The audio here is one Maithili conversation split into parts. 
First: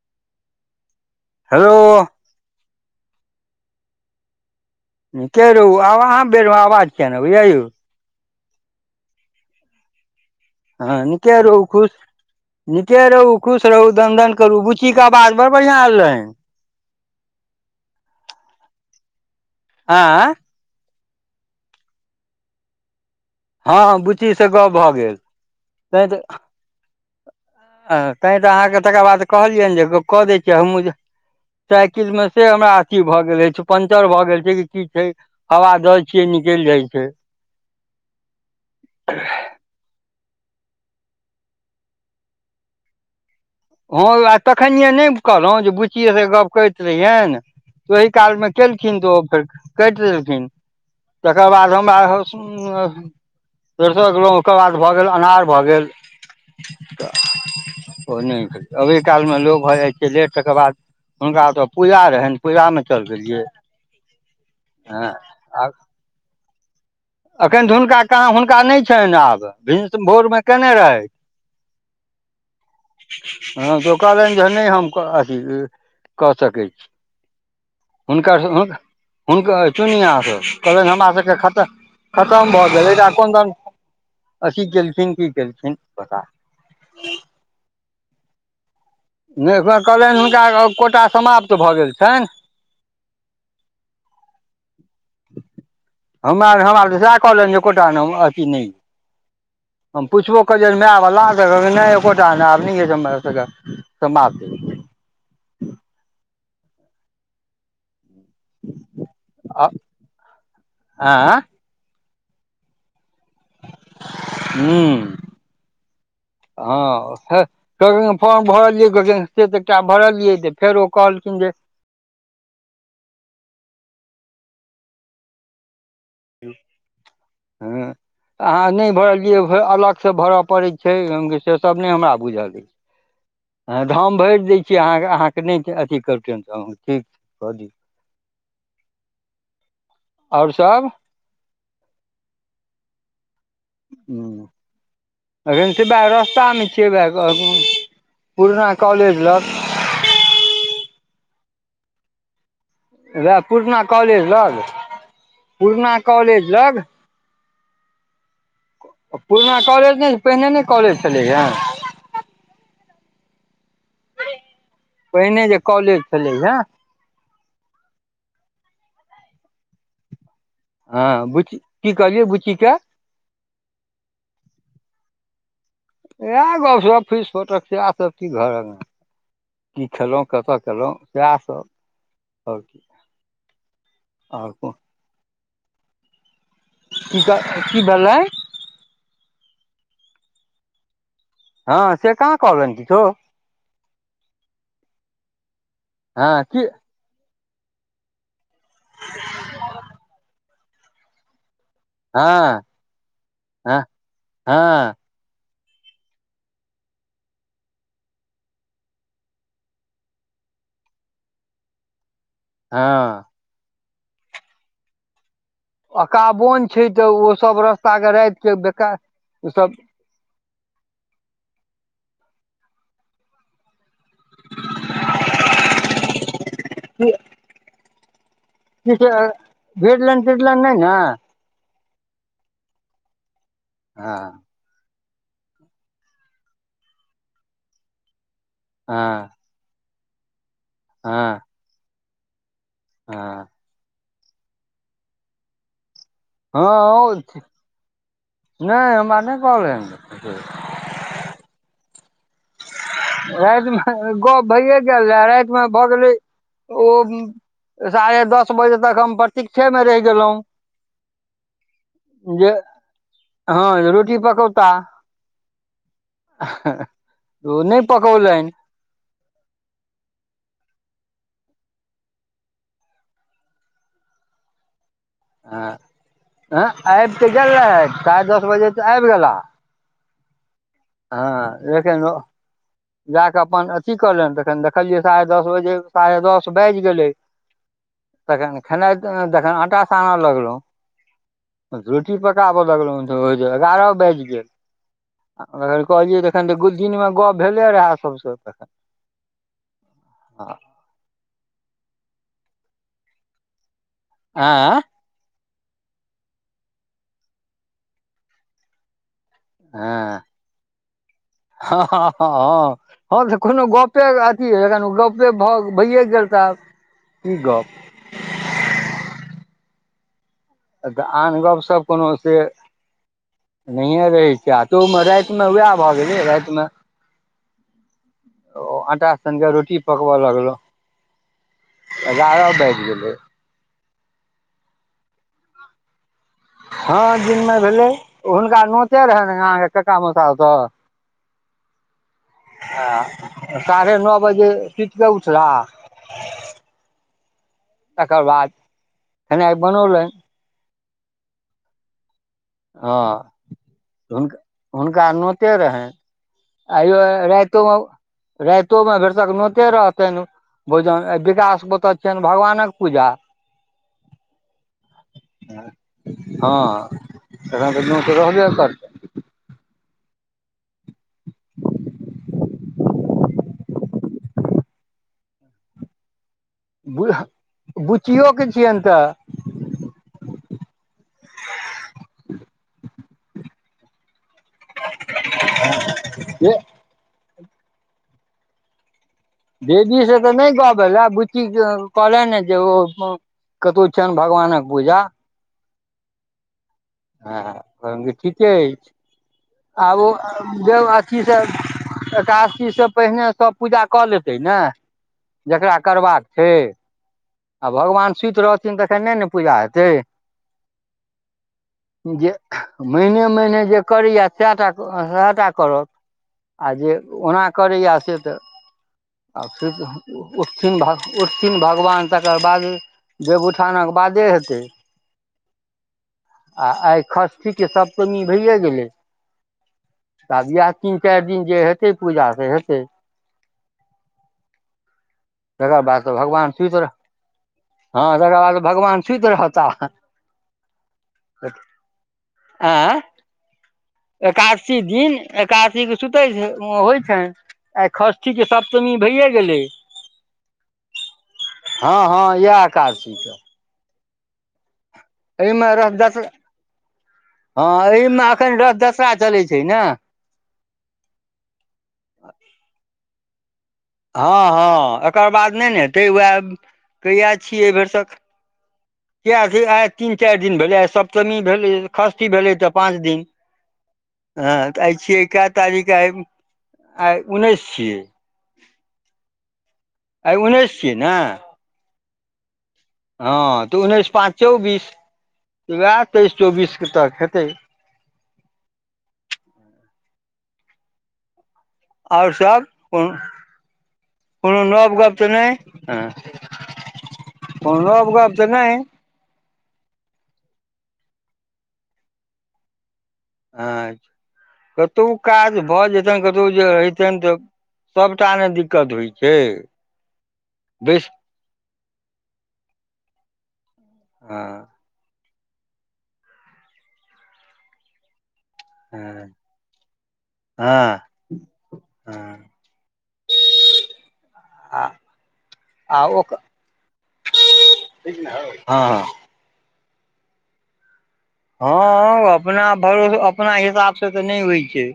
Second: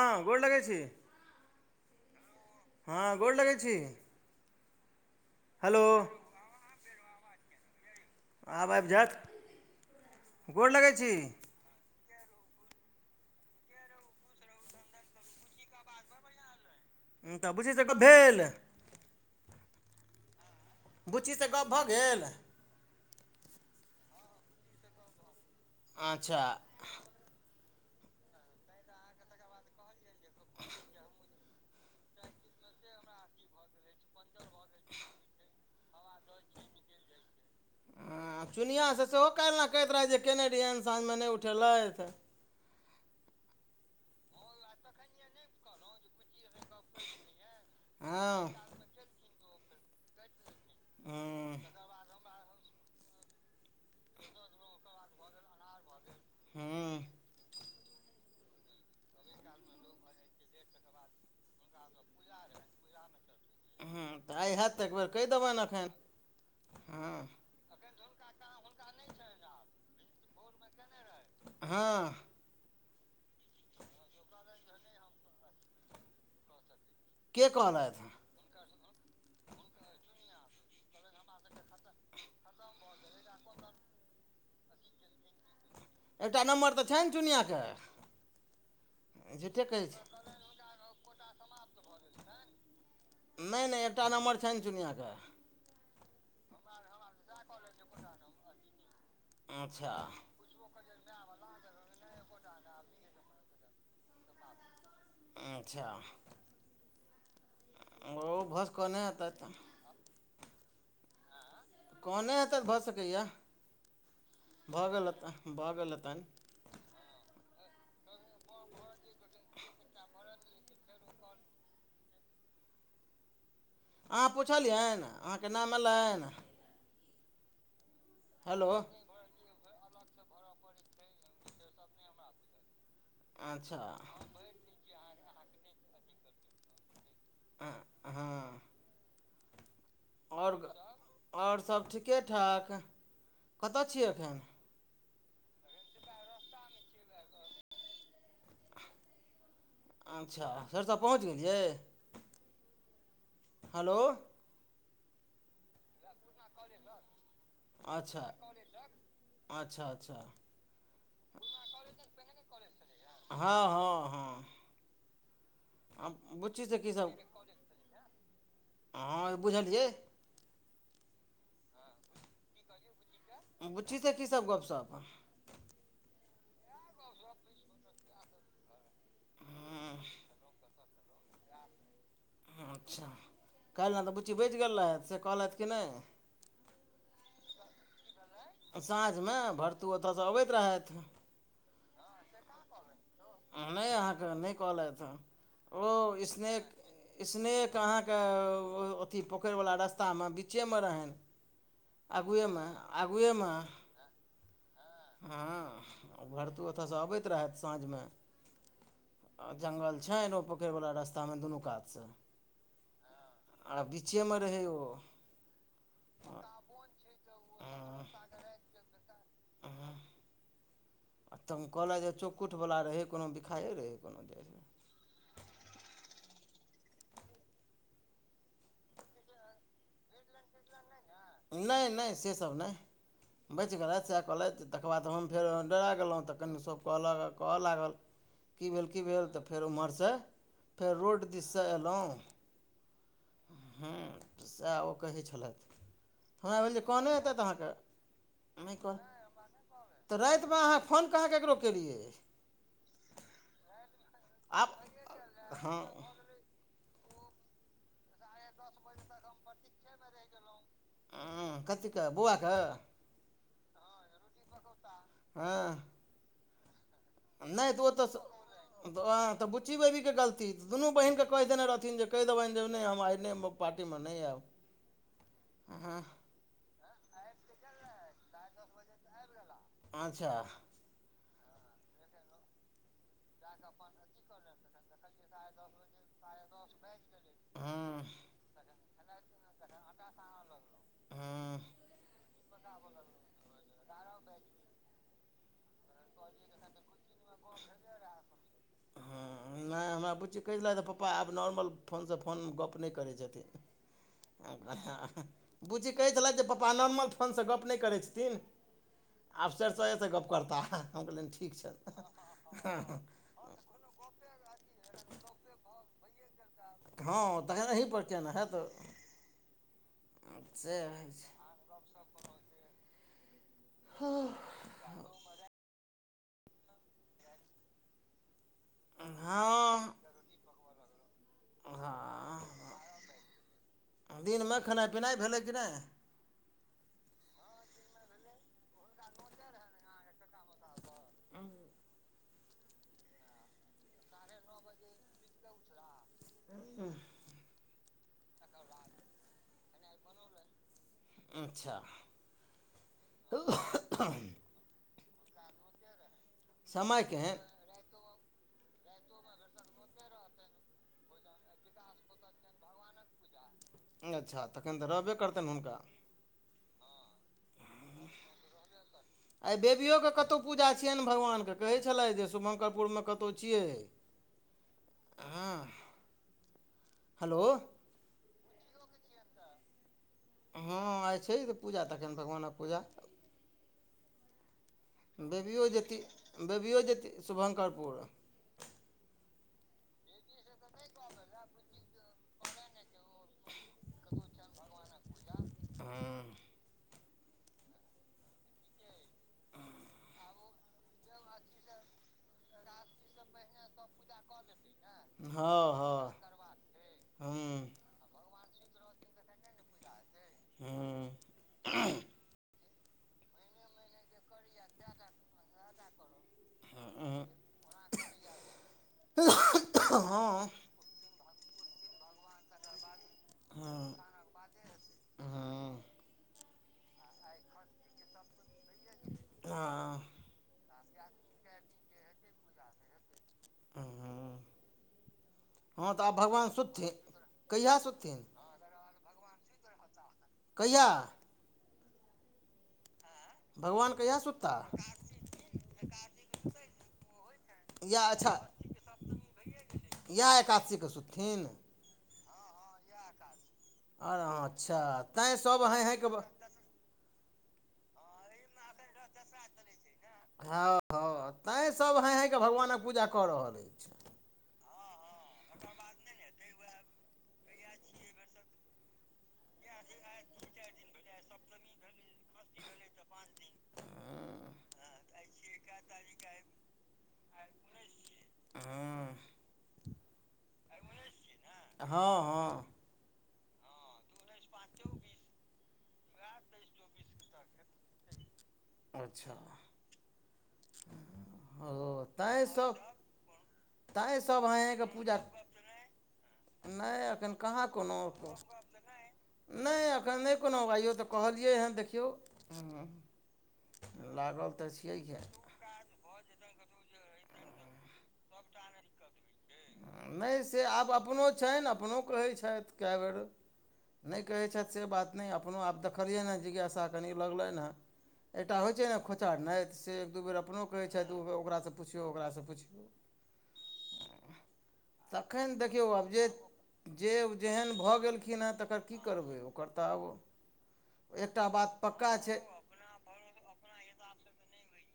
हँ गोड़ लगै छी। हेलो। हँ गोर लगै छी। नीके रहू हेलो आब अहाँ बेरमे आवाज किये नई अबैये यौ। आब आबि जैत। हँ नीके रहु खुश नीके रहु खुश रहू दनदन करु बुची के आवाज बड़ बढ़ियां आयल रहय। ह तऽ बुचि स गप्प भेल? आँ। बुच्चीसँ गप भऽ गेल? हँ हँ बुच्ची से गप भऽ गेल। अच्छा। हँ ताइ तऽ अहाँके तकर बाद कहलियनि जे एकबे कऽ दै छियै हमहूँ जे साइकिल मे से हमरा अथी भए गेल अछि पंचर भए गेल छै कि की छै हवा द छियई निकलि जाइ छै। हँ चुनिआँसँ सेहो काल्हिना कहैत रहथि जे केने रहीयन साँझमे नहि उठेलथि। हँ आ तखनिे नहि कहलहुँ जे बुच्चिएसँ गप्प करैत रहियैन ओहि हँ कालमे के खिन तऽ ओ फेर कटि देलखिन तकर हँ बाद हमरा [unintelligible] तेरसो गेलिल ओकर बाद भऽ गेल अनार भऽ गेल हँ तऽ ओ नहि अभी कालमे लो भऽ जाइ छै लेट तकर बाद हुनका ओ तऽ पूजा रहनि पूजामे चलि गेलियै हँ तऽ आइ हैत तऽ [unintelligible] एक बेर हँ कहि देबनि आ एखन हँ। एखन तऽ हुनका कहाँ हुनका नहि छनि आब भिनस भोरमे केने रहथि हँ। हँ तोक लन जन नहि हम अथी कऽ सकैत छी। के कहल आय ा हुनकरु हुनकर चुनिआसँ कहलनि हमरा सबके खतर खतम भऽ गेलै [unintelligible] तऽख ध अथी केलखिन की केलखिन पता एकटा नम्बर तऽ छैनि ने चुनिियाँके नहि ह छी कहलनि हुनका कोटा समाप्त भऽ गेल छनि नहि-नहि एकटा नम्बर छनि चिनिियाँके हमरार हमरा आर तऽ सएह कहलनि जे एकोटा ने अथी नहि अच्छा हम पुछबो [unintelligible] कोटाब [unintelligible] अच्छा ओ भस क नहि आता तऽ आ आँ कने हेतनि भऽ सकैएा भऽ ह्म्म गेल हेतनि, भऽ गेल हेतनि हँ ह क फोर्न भरलियै क से त एकटा भरलियै तऽ फेर ओ कहलखिन जे अहाँ पुछलियनि अहाँके नाम अलनि? हेलो अहाँ नहि भरलियैलग सभ भरा पडै छै हम केह से सब नै हमा बुझालि अच्छा हम भैर दे कि अहाँ अहाँके नहि अथी करतन तऽ अहँ ठीक छै कऽ दियौ हाँ। आओर सभ आओर-आओर सब ठीके ठाक। कतय छियै एखन? ह्म्म एखन से वएह रस्तामे छियै वएह पुरना कॉलेज लग अच्छा सरिसा पहुँच गेलियै? र पुरना हेलो कॉलेज लग पुरना कॉलेज लग अच्छा [unintelligible] पुरना अच्छा कॉलेज नहि, अच्छा पहिने नहि कॉलेज छलैएे हँ-हँ हँ पहिने जे कॉलेज छलै हे देखी जा हँ बुझलियै हँ बुच्ची की कहलियै बुच्चीे ट बुचछी से कीसभ गपशप इएह गपस फीस फोटक सएह सब क घर अङ्ग, की खेलहुँ कतऽ केलहुँ? इएह सब आओर की अच्छा काल्हि ने तऽ बुच्ची आओर बचि कोन गेल रहथि से कहलथि कि नहि की क की भेलाला? साँझमे भरतीू ओतयसँ अबैत रहथि हँ से कहाँ कहली तो नहि अहाँके नहि कहलयत ओ हँ की स्नेक स्नेक अहाँके अथी पोखरिवला रस्तामे बीचेमे रहनि आगुएमे आगुएमे हँ-हँ-हँ हँ भरतू ओतयसँ अबैत रहथि साँझमे जंगल छैन नहि ओ पोखरि वला रस्ता मे दुनू कात से। हाँ। आ बीचेमे रहै ओ अकाबोन छैय तऽ ओ सब रस्ता के रात के बेकार ओ सब आ तऽ कहलथि जे चौकुटवला रहै कुनु बिखाइए रहै कुनु दे। [unintelligible] त किछु भिड़ लेन, तिड़ लेन नहि ने। नहि-नहि से सब नहि बैच गेलेथ से हँ कहलेथ। तकर बाद तऽ हम फेर डरा गेलहुँ तऽ कनि सब कहलक कहऽ लागल की भेल की भेल हँ तऽ फेर ओम्हरसँ फेर रोड दिससँ अयलहुँ। हाँ। हूँ सएह ओ कहै छलथि। हमरा भेले कहने हँ एतै त अहाँके नहि कह हमरा नहि तऽ [unintelligible] कहलनि रातिमे अहाँ फोन कहाँ ककरो केलियै? रातिमे गप्प आब भइए गेल रहए रातिमे भऽ गेलै ओ साढ़े दस बजे तक हम प्रतीक्षेमे रहि गेलहुँ। उ कथीके बौआके? हाँ रोटी पकौता हँ [unintelligible] हाहा नहि तऽ ओ तऽ [unintelligible] तऽँ तऽ बुच्ची बेबीके गलती दुनू बहनकेँ कहि देने रहथिन जे कहि देबनि जे नहि हम एने। पार्टीमे नहि आयब। हँ आँ-आँ आबि तऽ गेल रहै साढ़े दस बजे तऽ आबि गेला। अच्छा हाँ लेकिन उ जा कऽ अपन अथी करलनि तऽखन देखलियै साढ़े दस बजे साढ़े दस बाजि गेलै। हँ तखन खेनाइ जखन आटा साने हँ लगलहुँ [unintelligible] रोटी पकाबऽ लगलों तँ एगारह बेज गेल। कहलियै तऽखन तऽ दछ दिनमे गप्प भेलै रहए सभसँ तखन उ नहि हमरा बुची कह लऽ पापा आब नॉर्मल फोनसँ फोन गप नहि करै छथिन आ आँय घरे हँ-हँ बुची कहै छलथि जे पप्पा नॉर्मल फोनसँ गप्प नहि करै छथिन। आबसेरसँ एतऽ हँ गप्प करता हा हम कहलियनि ठीक छैथ हा हाँ। ह तऽ कोनो गपे अथीन गपे भऽ भैए गेल भइये गेल। तऽ आब की हाँ तखन गप एहिही पर किए ने हेत। तऽ आन गपशप कोनो से नहिए रहैत छैय। त ओहिमे राति मे वएह भऽ गेलै रातिमे। ओ आटा सनिके रोटी हँ पकबऽ लगलो। हाँ गेलै दिनमे खेनाइ-पिनाइ भेलै कि नहि? हाँ दिनमे भेलै हुनका नोते रहनि अहाँके कक्का मसा स अ साढ़े नो बजे सुटके उठला। उ [unintelligible] तकर बाद खेनाइ बनौलनि। अच्छा। हाँ हु हुनका नोते रहनि आइयो समयके राति तो रातोमे भरसक नोते रहतेन। बोझन विकास ओतऽ छियनि भगवानक पूजा। अच्छा तखन तऽ रहबे करतनि हुनका। हाँ तखन त नोत रहबे करतेन। आइ बेबियओके कतौ पूजा छियैन भगवानके कहै छलै जे शुभङ्करपुरमे कतहु छियै। हुं। बु बुच्चिओके छियनि तऽ। हँ आइ छै तऽ पूजा तखन भगवानक पूजा। बेबियो जेती जे बेबियो जेती शुभंकरपुर। बेबी से तऽ नहि गप भेल आ बुच्ची कहलैन हैं जे ओ कतहु छैन भगवानक पूजा। [unintelligible] हँ। हँ तहन त ठीके अछि आब ओ जब अथीसँ एकादशीस पहिने सभ पूजा कऽ लेतै ने। हँ जकरा करबाक हँ छै हँ आ भगवान सुति रहथि थिन तखन नै ने पूजा हेतय। हँ। जे महीने महीने जे करैए सएह टा सएह टा करत। आ जे हँ ओना करैए से तऽ आ हँ उटथिन भाग उठथिन भगवान तकर बाद देवउठानके बादे हेतय। हँ। आ आइ खस्ठी की सप्तमी भैेए गेलय। ह। तऽब इएह तीन चारि दिन जे हेतै पूजा से हेतै। हुंह। तकर बाद तऽ भगवान सुति रह कहिया सुतथिन हँ तकर बाद तऽ भगवान सुति रहताह। कहिया? ऐं। भगवान। कहिया सुतता एकादासी दिन एकादासी के सुतै छै होइ छैन। आइ षष्ठीके सप्तमी भैए गेलै। यह एकादशी। हँ हँ इएह एकादशी क। आर हँ अच्छा तै सब एहिमे हाइ रथ हाइ दस क हँ एहिमे अखन रथ दशा चलैय छै ने। हँ। हँ तैं सब हाइ हाइ क भगवानक पूजा कऽ रहल अछि। हँ हँ एकर बाद नहि ने हेतै उएह कहिआ छियै एहि भरिसक किएक छै आइ तीन चारि दिन भेलै आइ सप्तमी भेलै षष्ठी भेलै तऽ पाँच दिन। हँ तऽ आय छियै क तारीख आइ आइ उन्नैस छिय आइ उन्नैस छियै ने। हँ हँ। हँ तऽ उन्नैस पाँच चौबीस तऽ ओएह तेइस चौबीसके तक हेतै। अच्छा ह आओर सभ कोनो तैँ सभ कोनो हँइ हँइ कऽ नव पूजा गप तऽ नहि ह। नहि एखन कहाँ कोनो नब गप तऽ नहि? नहि एखनि नहि कोनो आइयो तऽ कहलियै हैं देखियौ, हूं आछा कतहु काज भऽ जे ने कतौ जे रहितनि तऽ सबटा ने दिक्कत होइ छै नहि से आब बेस अपनो छनि अपनो कहै छथि कए बेर नहि हँ कहै छथि से बात नहि अपनो आब देखलियैन हैं जिज्ञासा कनि लगलैन हैं। एकटा होइ छै ने हँ खोचारनाइ त से एक दू बेर अपनो कहै हँ छथि जे ओ ओकरासँ पुछियौ ओकरासँ हँ पुछियौ। आ तखनि देखियौ आब जे ओकर जे जेहन भऽ गेलखिन हैं तकर हँ की करबै ओ ओकर त आब ओ हँ अपना भरोस अपना हिसाबसे तऽ नहि होइ छै।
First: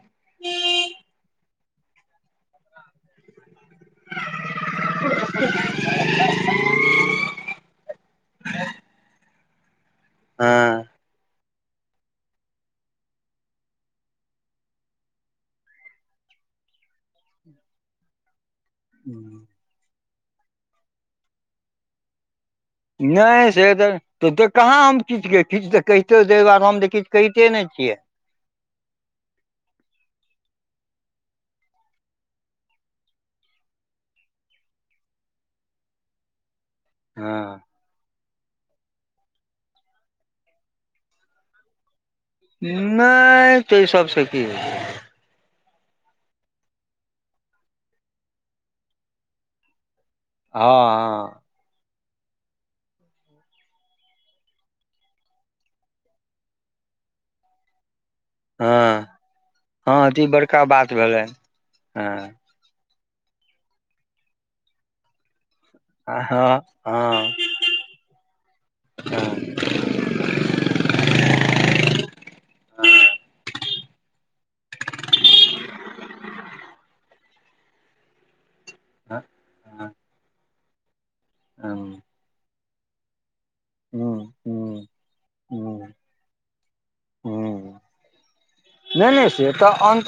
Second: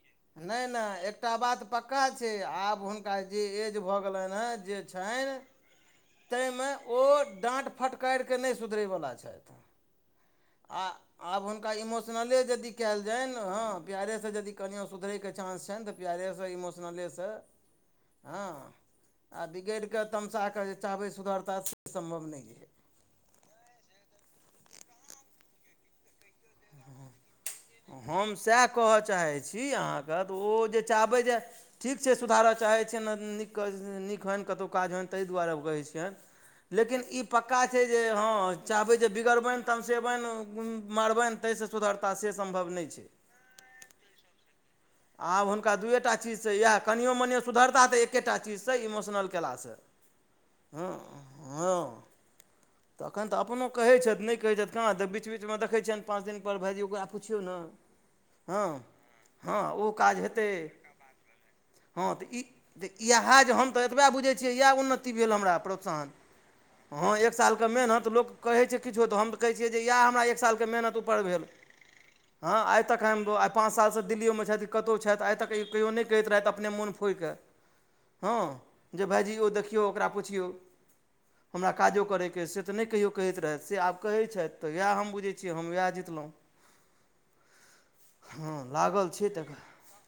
नहि नहि एकटा बात पक्का छै आब हुनका जे एज जे भऽ गेलनि हैं जे छनि [inaudible] तइमे ओ डाँट फटकारि कऽ नहि सुधरैवला छथि। हँ आ आब हुनका इमोशनले जदि कयल जानि हँ प्यारेसँ जदि कनियो सुधरैके चांस छनिऽ त प्यारेस इमोशनलेसे हँ आ बिगड़ि कऽ तमसाक जे चाहबै सुधरता से सम्भव नइ ऐ। नहि से त त त कहाँ हम किछ कहै छी किछ त कहितो तै दुआरे हम तऽ किछ कहिते नै छियैन। हम सैह कहऽ चाहै छी अहाँके तऽ ओ जे चाहबै जे ठीक छै सुधारय चाहै छियनि ने नीक नीक होइन कतहु काज होइन ताहि दुआरे कहै छियनि [inaudible] लेकिन ई पक्का हँ छै जे हँ चाहबै जे बिगड़बनि, तमसेबनि, मारबनि तइ स सुधरता से सम्भव नहि छै। ताहि सबस की हेतइ? आब हुनका दूएटा चीजस यए कनियो मनियो सुधरता तऽ एके टा चीजसँ इमोशनल केला स। [inaudible] हो हां [unintelligible] तखनि तऽ अपनो कहैत छथि नहि कहैत छथि कहाँ तऽ बीच बीचमे देखै छियैनि पाँच दिनपर भायजी ओकरा पुछियौ ने हँ हँ ओ काज तऽ ई हेतै, बड़का बात भेलै हँ तऽ ई त येहे जे हम त एतबे बुझई छियई यैह उन्नति भेल हमरा प्रोत्साहन हँ हँ हं हँ एक साल के मेहनत लोक कहै छै किछो तऽ हम तऽ कहै हँ छियै जे इएह हमरा एक सालके मेहनत उपर भेल। हँ आइ तक आय हम बउवा आइ पाँच सालसँ दिल्लीओमे छथि कि कतहु छथि आइ तक कहियो नहि कहैत रहथि अपने मोन होइ के हँ। जे भायजी यौ देखियौ ओकरा पुछियौ हमरा हँ काजो करैके अय से तऽ नहि कहियो कहैत रहथि से आब कहैत हँ छथि तऽ हँ यैह हम बुझैत छियै हम उएह हँ जितलहुँ। हँ हँ लागल छै तक अन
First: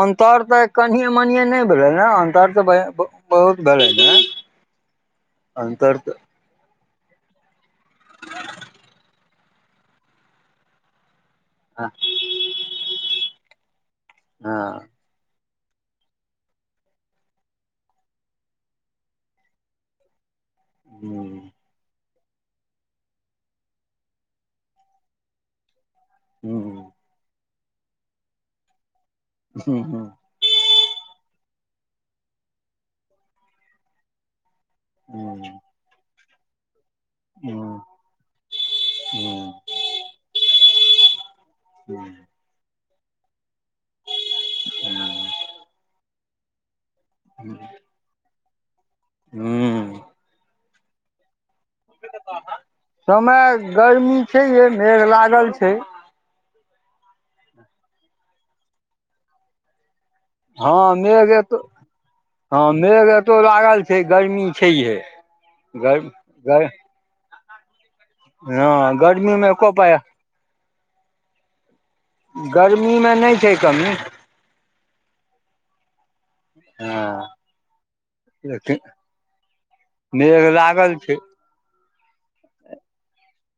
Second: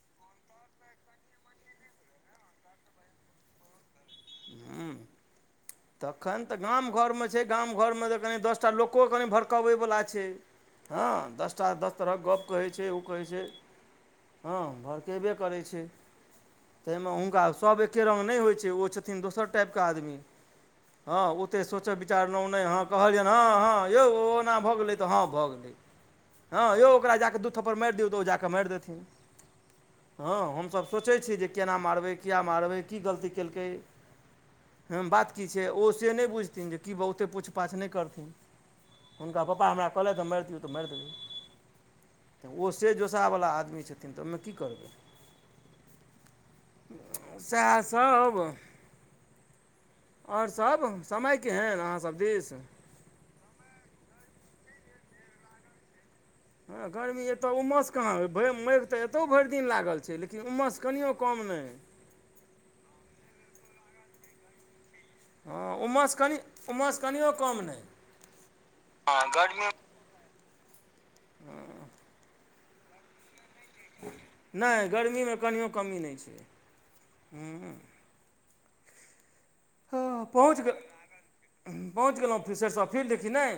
अन्तर तऽ कनिए मनिए नहि भेलै ने, अन्तर तऽ बे बहुत भेलै ने। ह्म्म तखन तऽ गाम घरमे छै, गाम घरमे तऽ कनि दसटा लोको कनि भर क बै बला छै, हा दस टा हँ दस तरहक गप्प कहै छै, ओ कहै छै, हँ भरकेबे करै छै। ताहिमे हुनका सभ एके रङ्ग नहि होइ छै, ओ छथिन दोसर टाइपके आदमी। हँ ओतेक सोचय विचारलहुँ नहि हँ, कहलियनि हँ हँ यौ ओना भऽ गेलै तऽ हँ भऽ गेलै। हँ यौ ओकरा जा कऽ दू थप्पर मारि दियौ, तऽ ओ जा कऽ मारि देथिन। हूं हूं हँ हमसभ सोचै छी, जे केना मारबै, किया मारबै की गलती केलकै? ह बात हँ की छै? ओ से नहि बुझथिन जे तऽ की ब ओते पूछ पाछ नहि करथिन, हुनका पप्पा हमरा कहलथिऽ मारि दियौ तऽ मरि देबै। [inaudible] तऽ ओ से जोशाहवला आदमी छथिन तऽ ओहिमे की करबै? सएहसभ हम्म आओर सब? समय केहन अहाँसभ दिस समय गर्मी छै य, मेघ लागल छै हँ गर्मी एतय उमस कहाँ? मेघ तऽ एतौ भैर दिन लागल छै लेकि कि हँ उमहरस कनियओ मेघ कम नै एतो हे। हँ मेघ एतो लागल छै, गर्मी छये। हँ उमसँ कनि उमसँ कनिओ कम नै। हँ गर्मी मे एको पाया हँ गर्मीमे नहि छै कमी। नहि गर्मीमे कनियओ कमी नै छै। हँ हँ [unintelligible] मेघ पहुँच गेल लागल छै। पहुँच गेलहुँ [unintelligible] सरिसो फीलड कि नहि?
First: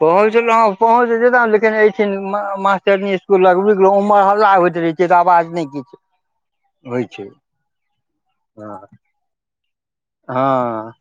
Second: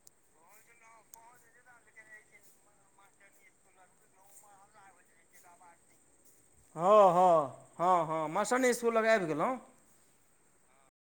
पहुँचलो ह पहुँच जेत लेकिन एठिन मासटरनी इकुल लगब गेल उमर हल्ला होइत रहे छै। क त आबाज नहि क हँ-हँ- हँ- हँ मास्टरनी इसकुल लग आबि गेलहु। हाँ